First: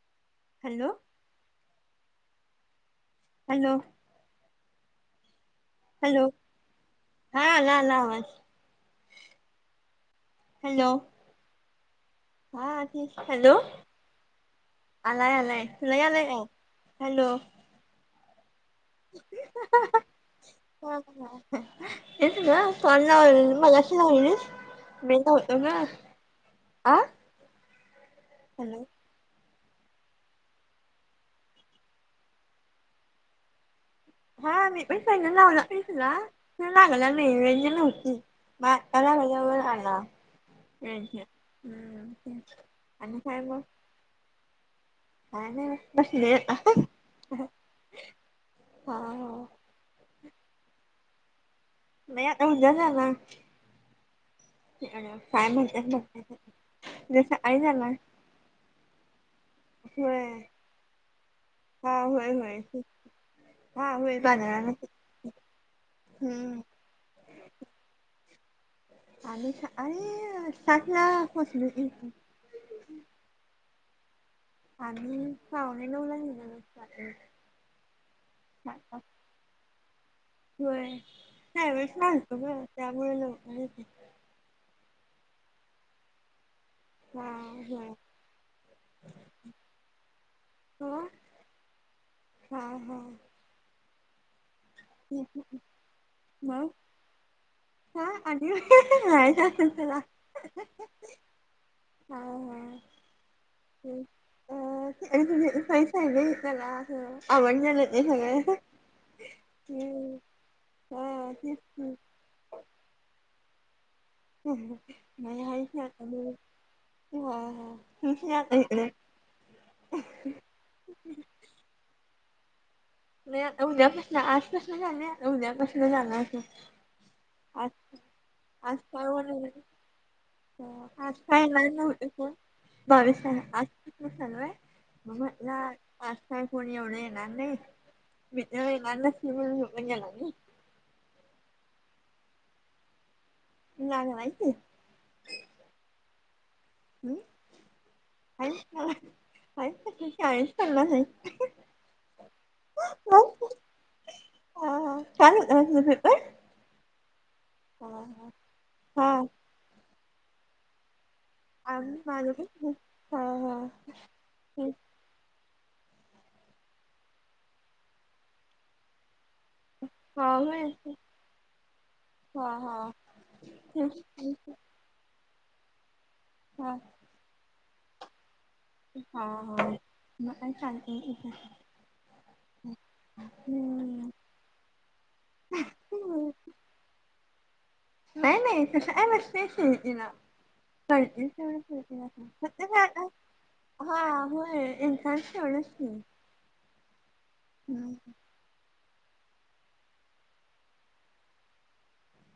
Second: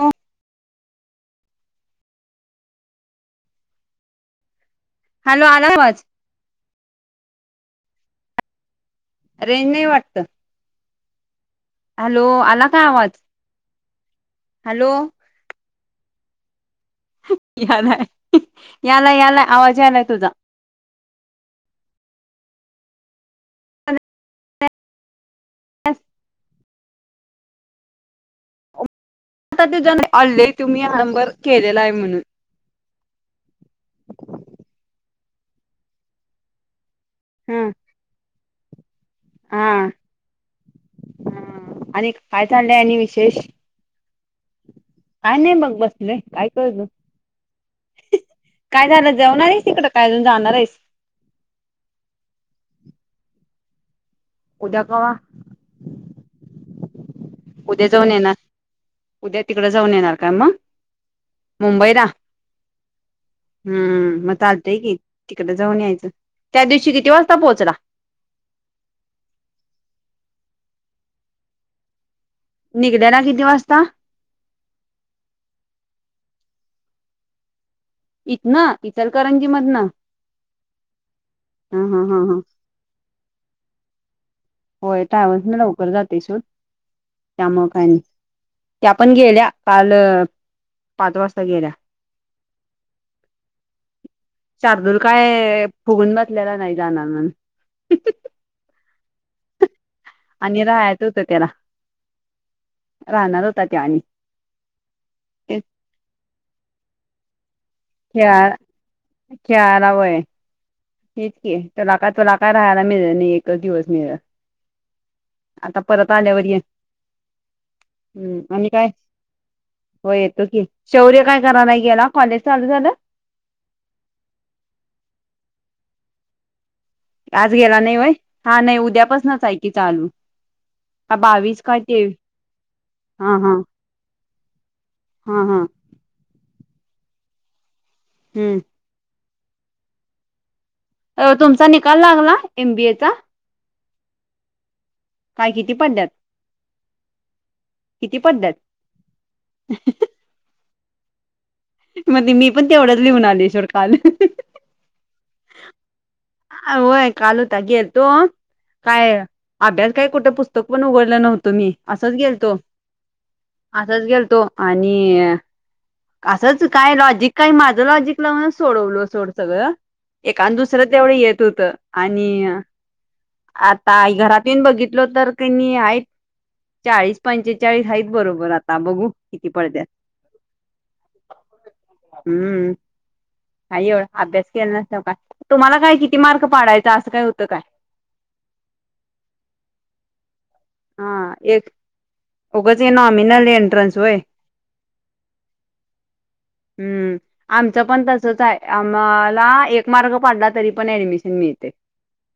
हो. Hello. Hello. Hello आलावाज. Hello हा आला आला आवाज. रेंज नाही वाटत. हॅलो हॅलो आला काय हा तेच आवाज. हॅलो हॅलो आलाय आलायल आला हॅलो. यालाय याला याला आवाज यालाय तुझा. येत ना फोन लावलेला मलाशी लावलीस म. तुम आं. हॅलो. आता तुझ अले तुम्ही ह नंबर केलेला आहे म्हणून. हा मी पणसा लावला पैसला त लागला ह नाही नव्हती. कलाज व. हा आणि हम्म काय चाललंय आणि विशेष काय मग काय नाही मग बसले काय कर ना हा काय हा झालं जेवणार आहेस इकड काय अजून जाणार आहेस नाही आता उद्या जाणार उद्या अ कवा काय म्हणत उद्या जाऊन येणार उद्या तिकडं जाऊन येणार का होय मग हा मुंबईला होय होय हा होय हम्म मग बाजाराला चालतय कि तिकड जाऊन यायचं त्या दिवशी किती वाजता पोहोचला ह आ अरे साठला पचल निघल्या ना किती वास्तता आ् पावणे नऊ ला येणारल इथ ना इचलकरंजी मध ना हो नाही म सांगतो हा ब त्यामुळे लवक य होय टॅवस म लवकर जातेसूड हा हम्म त्या पण गेल्या काल पाच वाजता गेल्या ह हा शार्दूल काय फुगून बसलेला म नाही जाणार म्हणून हा आली असलला आणि राहायच होत त्याला हा हा राहणार होता त्या आणि अ तुझे तेच पैसा आहे त्याला ह आवण झालं ते सगळे ला वय इतके तुला काय तुला काय राहायला मिळ नाही एकच दिवस मिळेल मज हयच आता परत आल्यावर ये हा हा हो येतो की शौर्य काय कराला गेला कॉलेज चाल झालं नाही उद्यापासन आजपसून जाण उद्यापसन जाण असं आज गेला नाही वय हा नाही उद्यापास नाच आहे की चालू हो आज काय बावीस नाही तेवीस बावीस हा हा आज कि लू आहे. हा हा [unintelligible] कोणी एवढं येणार नाही विज हम्म येणार ना सिेण येणार नाही. अ तुमचा निकाल लागला एमबीएचा जाग नाहीयच काय किती पडल्यात हम् किती पडल्यात अशाला मण मी पण तेवढंच लिहून आलेश्वर काल छान होता तुझा पेपर ह होय काल होता गेल तो हा काय अभ्यास काय कुठ पुस्तक पण उघडलं न तुम मी आम्ही असच माझं गेलतो पण हा हा असंच गेलतो आणि असंच काय लॉजिक काही माझं लॉजिक लावूनच सोडवल सोड सगळं हा एक आणि होय दुसरं तेवढं येत होत आणि हा हा आता आई घरात येन बघितलो तर कणी आहेत हा चाळीस पंचेचाळीस आहेत बरोबर आ हा हा मला छलत हम्म काय एवढं अभ्यास केला नसत का तुम्हाला काय किती मार्क पाडायचा असं काय होतं काय नाही नाहीशती ना हा एक उगच हे कळतीलवढ नॉमिनल एंट्रन्स हा व्हय होय इनथांवढंच [unintelligible] हम् हम्म आमचं पण तसच हाय. मला एक मार्क पाडला तरी पण ऍडमिशन मिळतय.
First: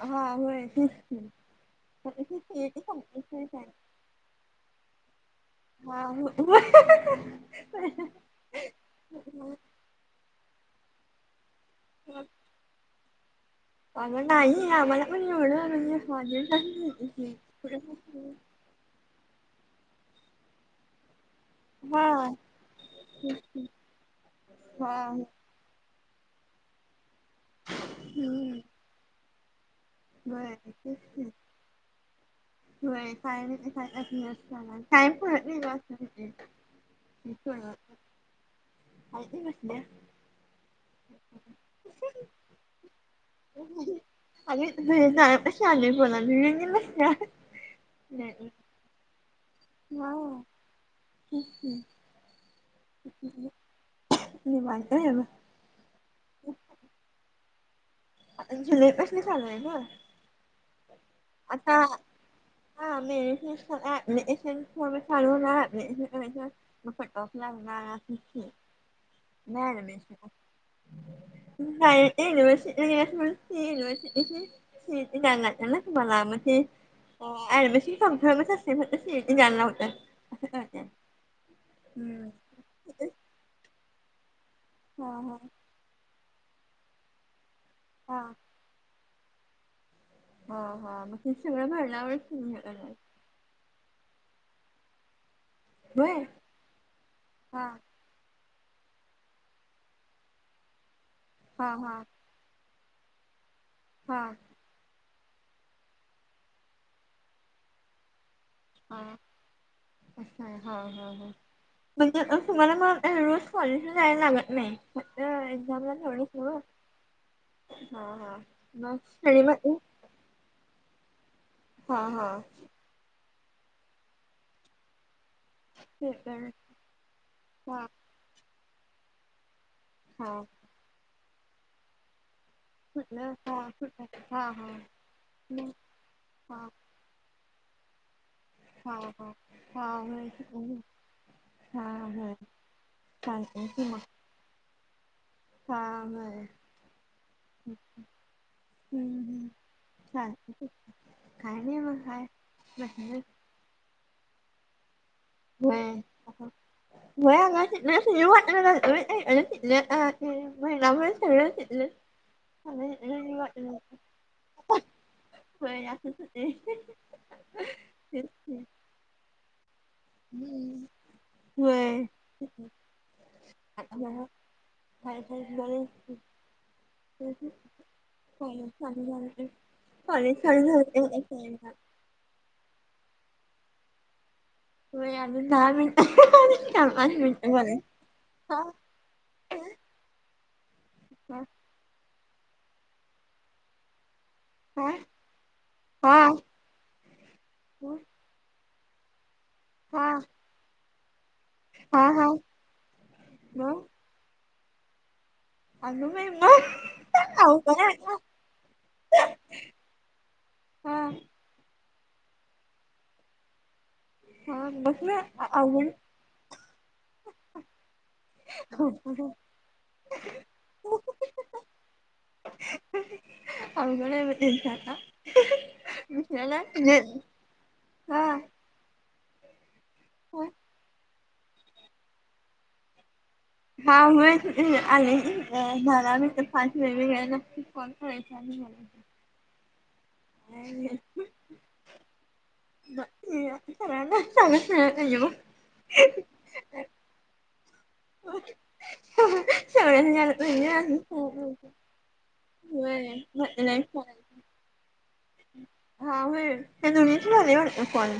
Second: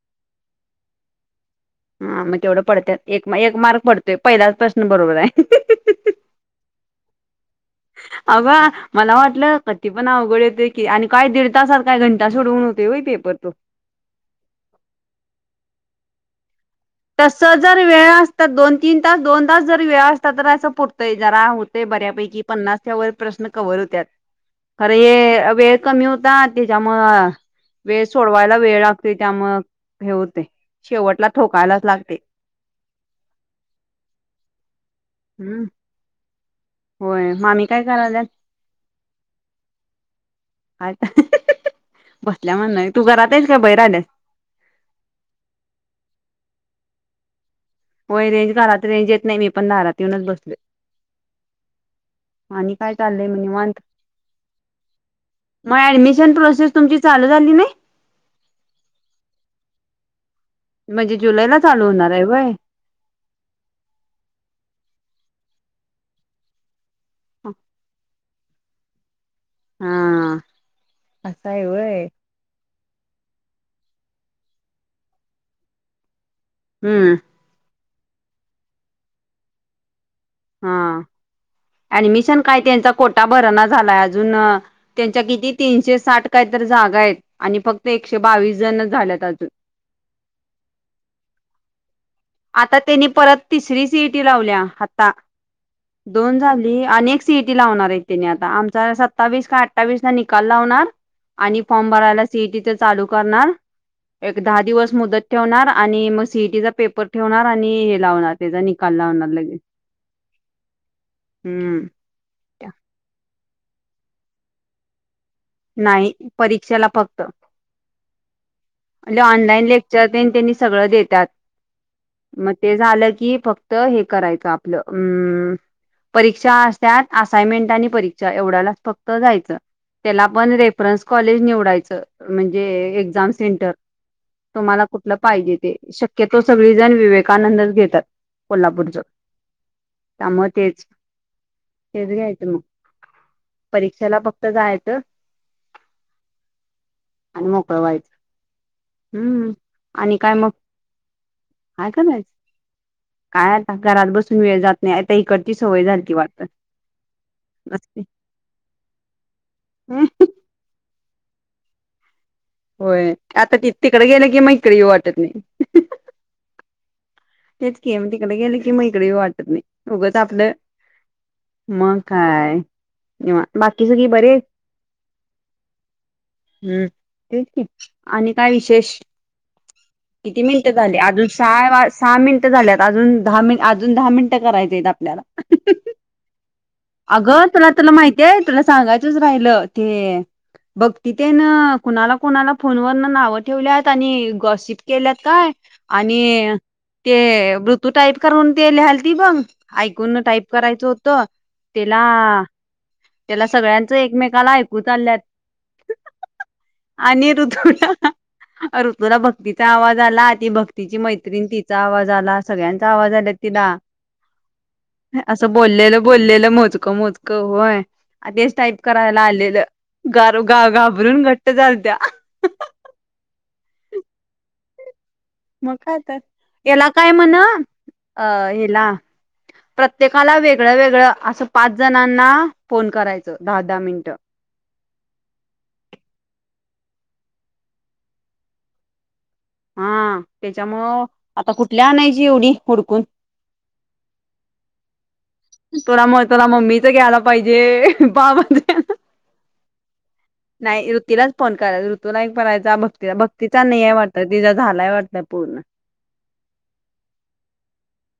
हा होय तेच हा मग तेवढं की पडत्यात [unintelligible] एक मार्क पडतोय पहिलाच प्रश्न बरोबर आहे. हा होय. अगं मला वाटलं कती पण अवघड येत. आणि काय दीड तासात काय घंटा सोडवून होते वई पेपर तो आग नाही आम्हाला पण एवढ म्हणजे माझे. तस जर वेळ असतात दोन तीन तास दोन तास जरी वेळ असतात तर असं पुरतं य जरा होते पण हा बऱ्यापैकी पननास च्या वर प्रश्न कव्हर होतत्यात खर हा कमी होता त्याच्यामूळ वेळ सोडवायला हम्म वेळ लागते त्यामुळ. हे होत होय तेच की शेवटला ठोकायला होय काही का काही पत हम्म नाही [unintelligible] होय यती मामी काय कराल्यात कसल्या आ बसल्या म्हण नाही तू घरात आहेस का बाहेर आलेस जाशानणी पला दि नाही होय रेंज दारात रेंज येत नाही मी पण दारात येऊनच बसले. आणि काय चाललंय मग निवांत निवांत आहे बघ मग ऍडमिशन प्रोसेस तुमची चालू झाली नाही जुलैपासून चालू आहे ना म्हणजे जुलैला आता चालू होणार आहे व्हय हा म चालू ना फटोफ लागणार. नाही र हा असं आहे मश व्हय नाही ना मशी एला स यनवर्सिटी स गगाला समलामं हम्म ऍडमिशन संप म सीटी जाला होत हा ऍडमिशन काय त्यांचा कोटा भरना झालाय अजून हा त्यांच्या हा किती तीनशे साठ कायतरी जागा आहेत आणि फक्त हा एकशे बावीस जण झाल्या ह हा मग ते सगळं भरायला आवडतील मला सीटी लावल्या आता होय दोन झाली अनेक सीईटी हा लावणार आहे त्याने आता आ सत्तावीस का अठ्ठावीस ला निकाल लावणार आणि हा फॉर्म हा भरायला सीईटी ते चालू करणार हा एक दहा दिवस मुदत ठेवणार आणि मग सीईटीचा पेपर ठेवणार आणि हे लावणार त्याचा निकाल हा लावणार लगेच हम्म म्हणजे तुम्हाला म रोल्स कॉलेजला जायला लागत नाही. एक्झामला नाही तेवढीच नव्ह परीक्षेला फक्त हा हा मग म्हणजे ऑनलाइन स्टडीमध्ये लेक्चर त्यांनी त्यांनी सगळं देतात. हा हा मग ते झालं की फक्त हे करायचं आपलं अम् हा परीक्षा असत्यात असाइनमेंट आणि परीक्षा एवढ्यालाच फक्त जायचं. त्याला हा पण रेफरन्स कॉलेज निवडायचं म्हणजे एक्झाम कुठलं हा सेंटर कुठलं हा हा तुम्हाला कुठलं पाहिजे मग ते शक्यतो हा सगळी जण विवेकानंदच घेतात. हा कोल्हापूरच हा हा. हा हेच होय घ्यायचं मग चालतंय की मग परीक्षेला फक्त जायचं हा म आणि मोकळवायचं हम्म आणि चाल काय मग काय नाही ह मग का नाहीच काय काय आता घरात बसून वेळ जात नाही. इकडची व्हय सवय झालती वाटत. ह नसते. महिनाभ सगळचथल होय आता त तिकडे गेल की मग ईकडे येऊ वाटत नाही. असंच होतंय तेच क म तिकडे गेले की मग इकडे येऊ वाटत नाही उगंच आपलं. मग होय काय बाकी आता सगळे जरा बरे आहेत काय ब हम्म तेच कि आणि काय कॉलेज विशेष चालू झालं की कॉलेज किती चालू मिनिटं झालं झाली की एक अजून मिनिटं सहा सहा मिनिटं झाल्यात अजून दहा मि अजून दहा मिनट कराय होय आपल्याला अजून दहा मिनिटं चार पाच अग मिनिटं तुला बोलायचं तुला माहिती आहे हा तुला सांगायचंच राहिल पालं ते बघ त ते ना कुणाला कुणाला फोनवरन नावं ठेवल्यात आणि गॉसिप हा केलेत काय हा आणि हा ते मग टाईप करून ते लहाल त बघ हा ऐकून टाईप करायचं होतं त्याला हा हा त्याला सगळ्यांच एकमेकाला ऐकू चालल्यात अंग बाई मग आणि अवघड ऋतूला आहे आता ऋतूला भक्तीचा आवाज आला ती भक्तीची हा मैत्रीिण ति चा आवाज आला सगळ्यांचा आवाज आला तिला हा बघ ना असं अवघड बोललेलं बोललेलं मोजकं मोजक होय आ तेच टाईप करायला आलेलं घाबरून घट्ट झाली त्या अवघड आहे बाई त्यांचा आता मग काय तर दुसऱ्याला याला म्हणजे काय म्हण हा अहिला प्रत्येकाला वेगळं वेगळं असं पाच जणांना फोन करायचं दहा दहा हा मिनिटं हो आले झाला पाच वेगवेगळ्या कॉल करायचं म्हटलं हा त्याच्यामुळ आता कुठल्या आणायची एवढी हुडकून सगळ्यांना सांगत राहायला पाहिजे बघ तुला म तुला मम्मीच घ्यायला पाहिजे बाबा सगळ्यांनी नाही ऋतलाच फोन कराय ऋतूला परायचा भक्तीला भक्तीचा नाही वाटत तिचा झालाय वाटत पूर्ण हा हो त्या दोघींचं झाले वाटतं कॉल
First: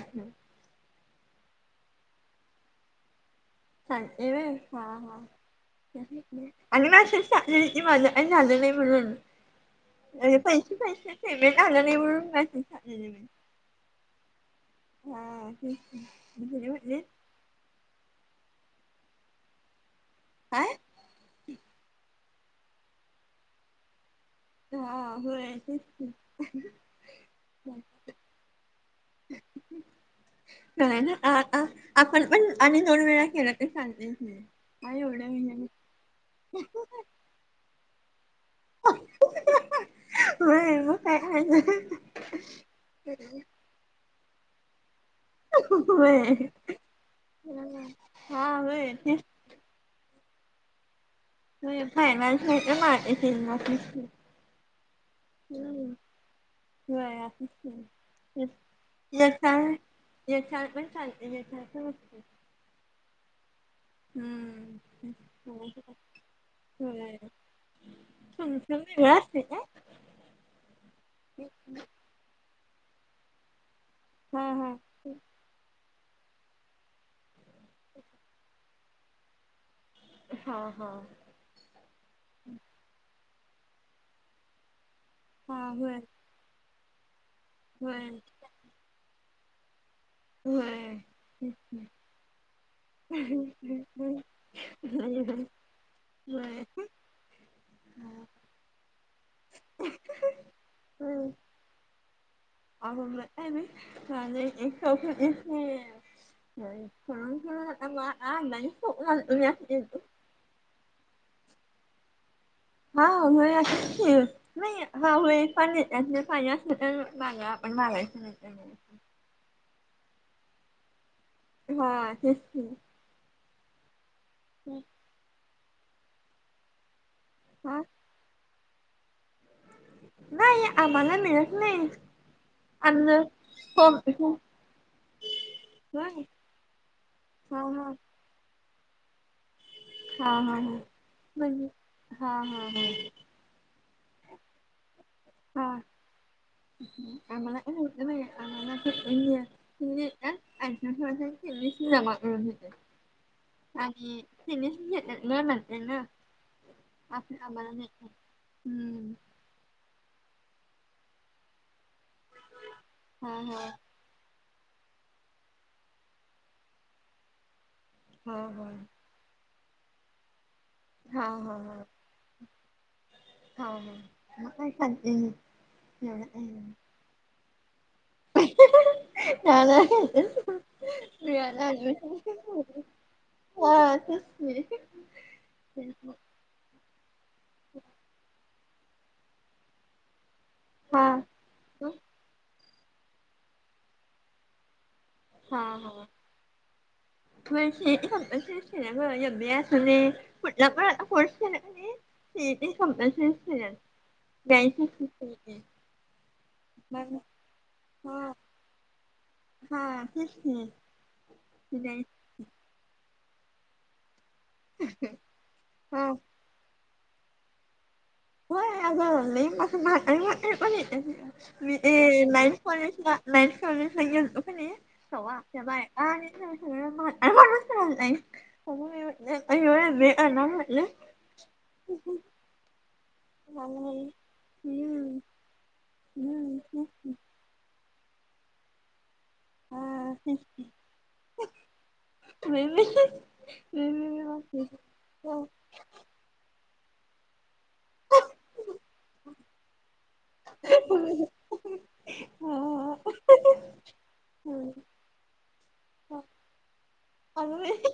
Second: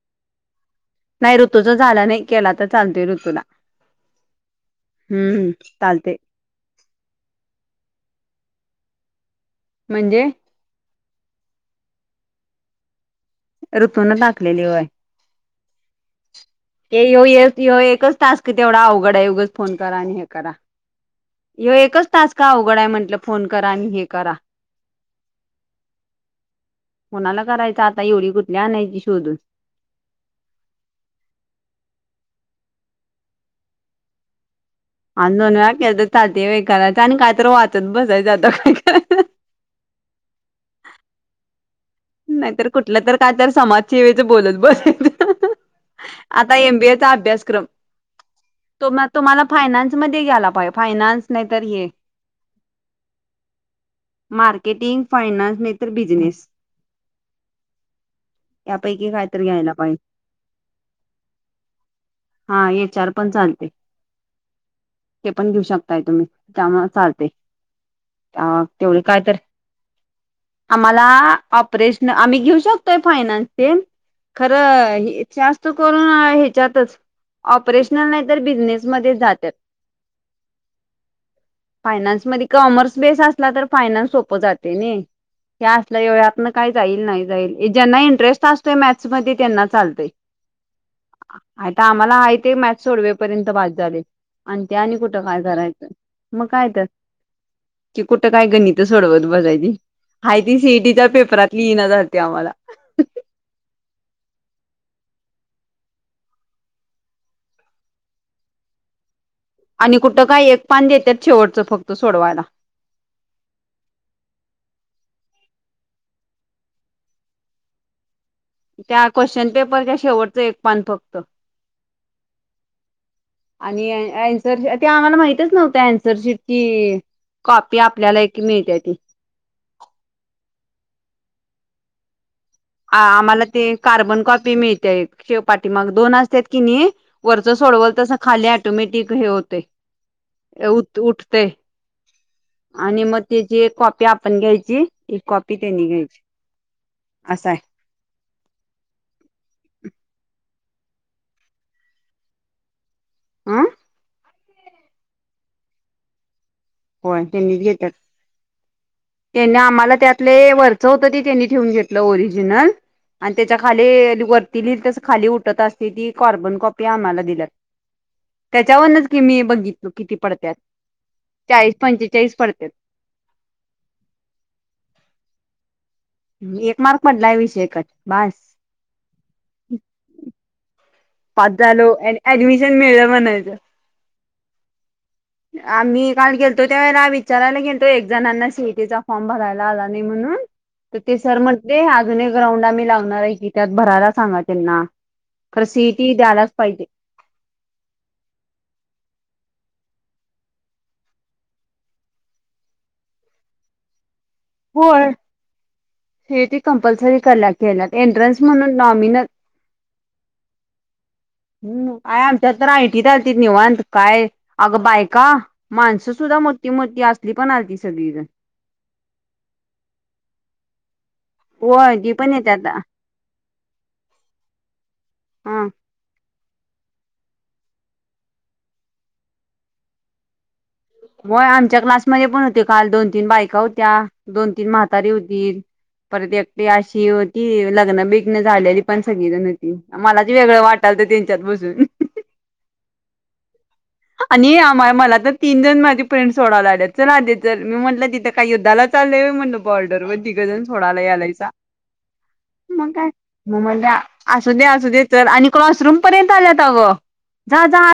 नाही ऋतूचा झाला नाही केला तर चालतय ऋतूला चालतंय होयहाहा हम्म चालते आणि मेसेज टाकले की माझ काय झालं नाही अजून म्हणून म्हणजे अरे पैसे पैसे पेमेट आला नाही म्हणून मेसेज टाकलेली ऋतूनून टाकलेली होय हम् ते येऊ ये एकच टास्क अवघड आहे उगाच फोनच करा हे करा काय ये एकच तास का अवघड आहे म्हटलं फोन करा आणि हे करा. हा होय कोणाला करायचं आता एवढी कुठली आणायची शोधून काय ना आपण पण आणि दोन वेळा केला तर चालतय दोन वेळा केलं तरी चालतंय करायचं काय तर वाचत बसायचं आता काय करायचं म म काय करायचं नाहीतर कुठलं तर काय तर समाजसेवेच बोलत बसायचं होय आता एमबीएचा अभ्यासक्रम हा होय तुम्हा तेच तुम्हाला फायनान्समध्ये ध्ये घ्यायला पाहिजे फयनान्स फायनान्स म मालस [unintelligible] मार्केटिंग फायनान्स नाहीतर बिझनेस हो असच यापैकी [unintelligible] काय एक तर घ्यायला ण पाहिजे. एक ण पण चालते एक पण चार पण चा हम्म ते पण घेऊ शकताय तुम्ही त्यामुळे होय चालते अ तुमचं तेवढी वेगळं काय असतंय तर आम्हाला हा आ प्रश्न आम्ही घेऊ शकतो फायनान्सचे हा खरं जास्त ह्याच्यातच ऑपरेशनल नाही तर बिझनेसमध्ये जात्यात. हा हा फायनान्स मध्ये कॉमर्स बेस असली तर फायनान्स सोपं जाते नाही हा हे होय असल्याव आतन काही जाईल नाही जाईल ज्यांना होय इंटरेस्ट असतोय मॅथस ममध्ये त्यांना चालतंय हम आता आम्हाला आहे ते मॅच सोडवेपर्यंत बास होय झालं त्याने कुठ काय होय करायचं मग काय तर? की कुठ काय गणित सोडवत बसायचे आहे ती सीईटीचा पेपर होय पेपर यातील इन झालते आम्हाला [unintelligible] [unintelligible] आणि कुठं काय एक पान देतात शेवटचं फक्त सोडवायला हा व अस नाही हा एक पान देते पाहिजे असले तर मागा पण मागायच नाही. तर नाही. त्या क्वेश्चन पेपरच्या शेवटचं एक पान फक्त हा, तेच की आणि अन्सरश ते आम्हाला माहितच नव्हत्या अन्सरशिप कि कॉपी हा आपल्याला एक मिळते ती. नाही आम्हाला मिळत नाही. आमचं आम्हाला ते होम कार्बन कॉपी मिळते. एक पाठीमाग दोन होय असत की नाही वरच हा हा सोडवल तस खाली ऑटोमॅटिक ती हा हा हा खाली उठ उठतय म्हणजे हा हा आणि हा मग त्याची एक कॉपी आपण घ्यायची. एक कॉपी त्यांनी घ्यायची. असा आमला आहे. नाही आम्हाला [unintelligible] अन्सार शीट जमा करून हं घेतात आणि [unintelligible] होय आपण त्यांनी आम्हाला घेत देतात हम्म त्यांनी आम्हाला त्यात वरच होत ते त्यांनी ठेवून घेतलं ओरिजिनल आणि हा त्याच्या हा खाली ति लि खाली उठत असते ती कारॉ्बन कॉपी आम्हाला दिल्यात हा हा त्याच्यावरनच की मी बघितलो किती पडत्यात हा हा चाळीस पंचेचाळीस पडत्यात हा हा हा एक मार्क पडले विषय कट हह हाह पास स््रियाला झालो ऍडमिशन ऍडमिशन [unintelligible] मिळलं म्हणायचं हा तेच की आम्ही काल गेलतो त्या वेला विचारायला गेलतो एक जणांना सीट फॉर्म भरायला आला नाही हा म्हणून सर म्हंटले अजून एक राऊंड आम्ही लावणार आहे की त्यात भरायला सांगा त्यांना हा खरं हा सीईटी द्यायलाच पाहिजे [unintelligible] कुठला पण कोर्स केला आणि सीईटी कंपल्सरी शहाऐंशी. हे ती कंपल्सरी कला केल्या एंट्रन्स म्हणून नॉमिनल हा हम् काय आमच्यात तर हम् आयटीत आलती निवांत काय अग बायका हा माणसं सुद्धा मोठी मोठी असली पण आलती. सगळीजण होय अग लय मोठी मोठी पण येते. म होय ती ए पण लाईनस येत्यात कॉलेस ला लाईनस कॉलेजला गेलतो का नाही. ते हा बायका आणि नाही हो आमच्या क्लासमध्ये पण होते काल दोन तीन बायका होत्या दोन तीन म्हातारी हम्म होती परत एक हम्म अशी होती लग्न बेग्न झालेली पण सगळी जण होती हा मलाच वेगळं वाटालत त्यांच्यात बसून हो आणि आम्हा मला तर तीन जण माझी फ्रेंड सोडावला लागल्यात चला जर मी म्हटलं तिथं काय युद्धाला चाल म्हण बॉर्डरवरर तिघंजण सोडाला यालायचा हो मग काय मग म असू दे असू दे च आणि क्लासरूम पर्यंत आल्यात अगं जा जा अ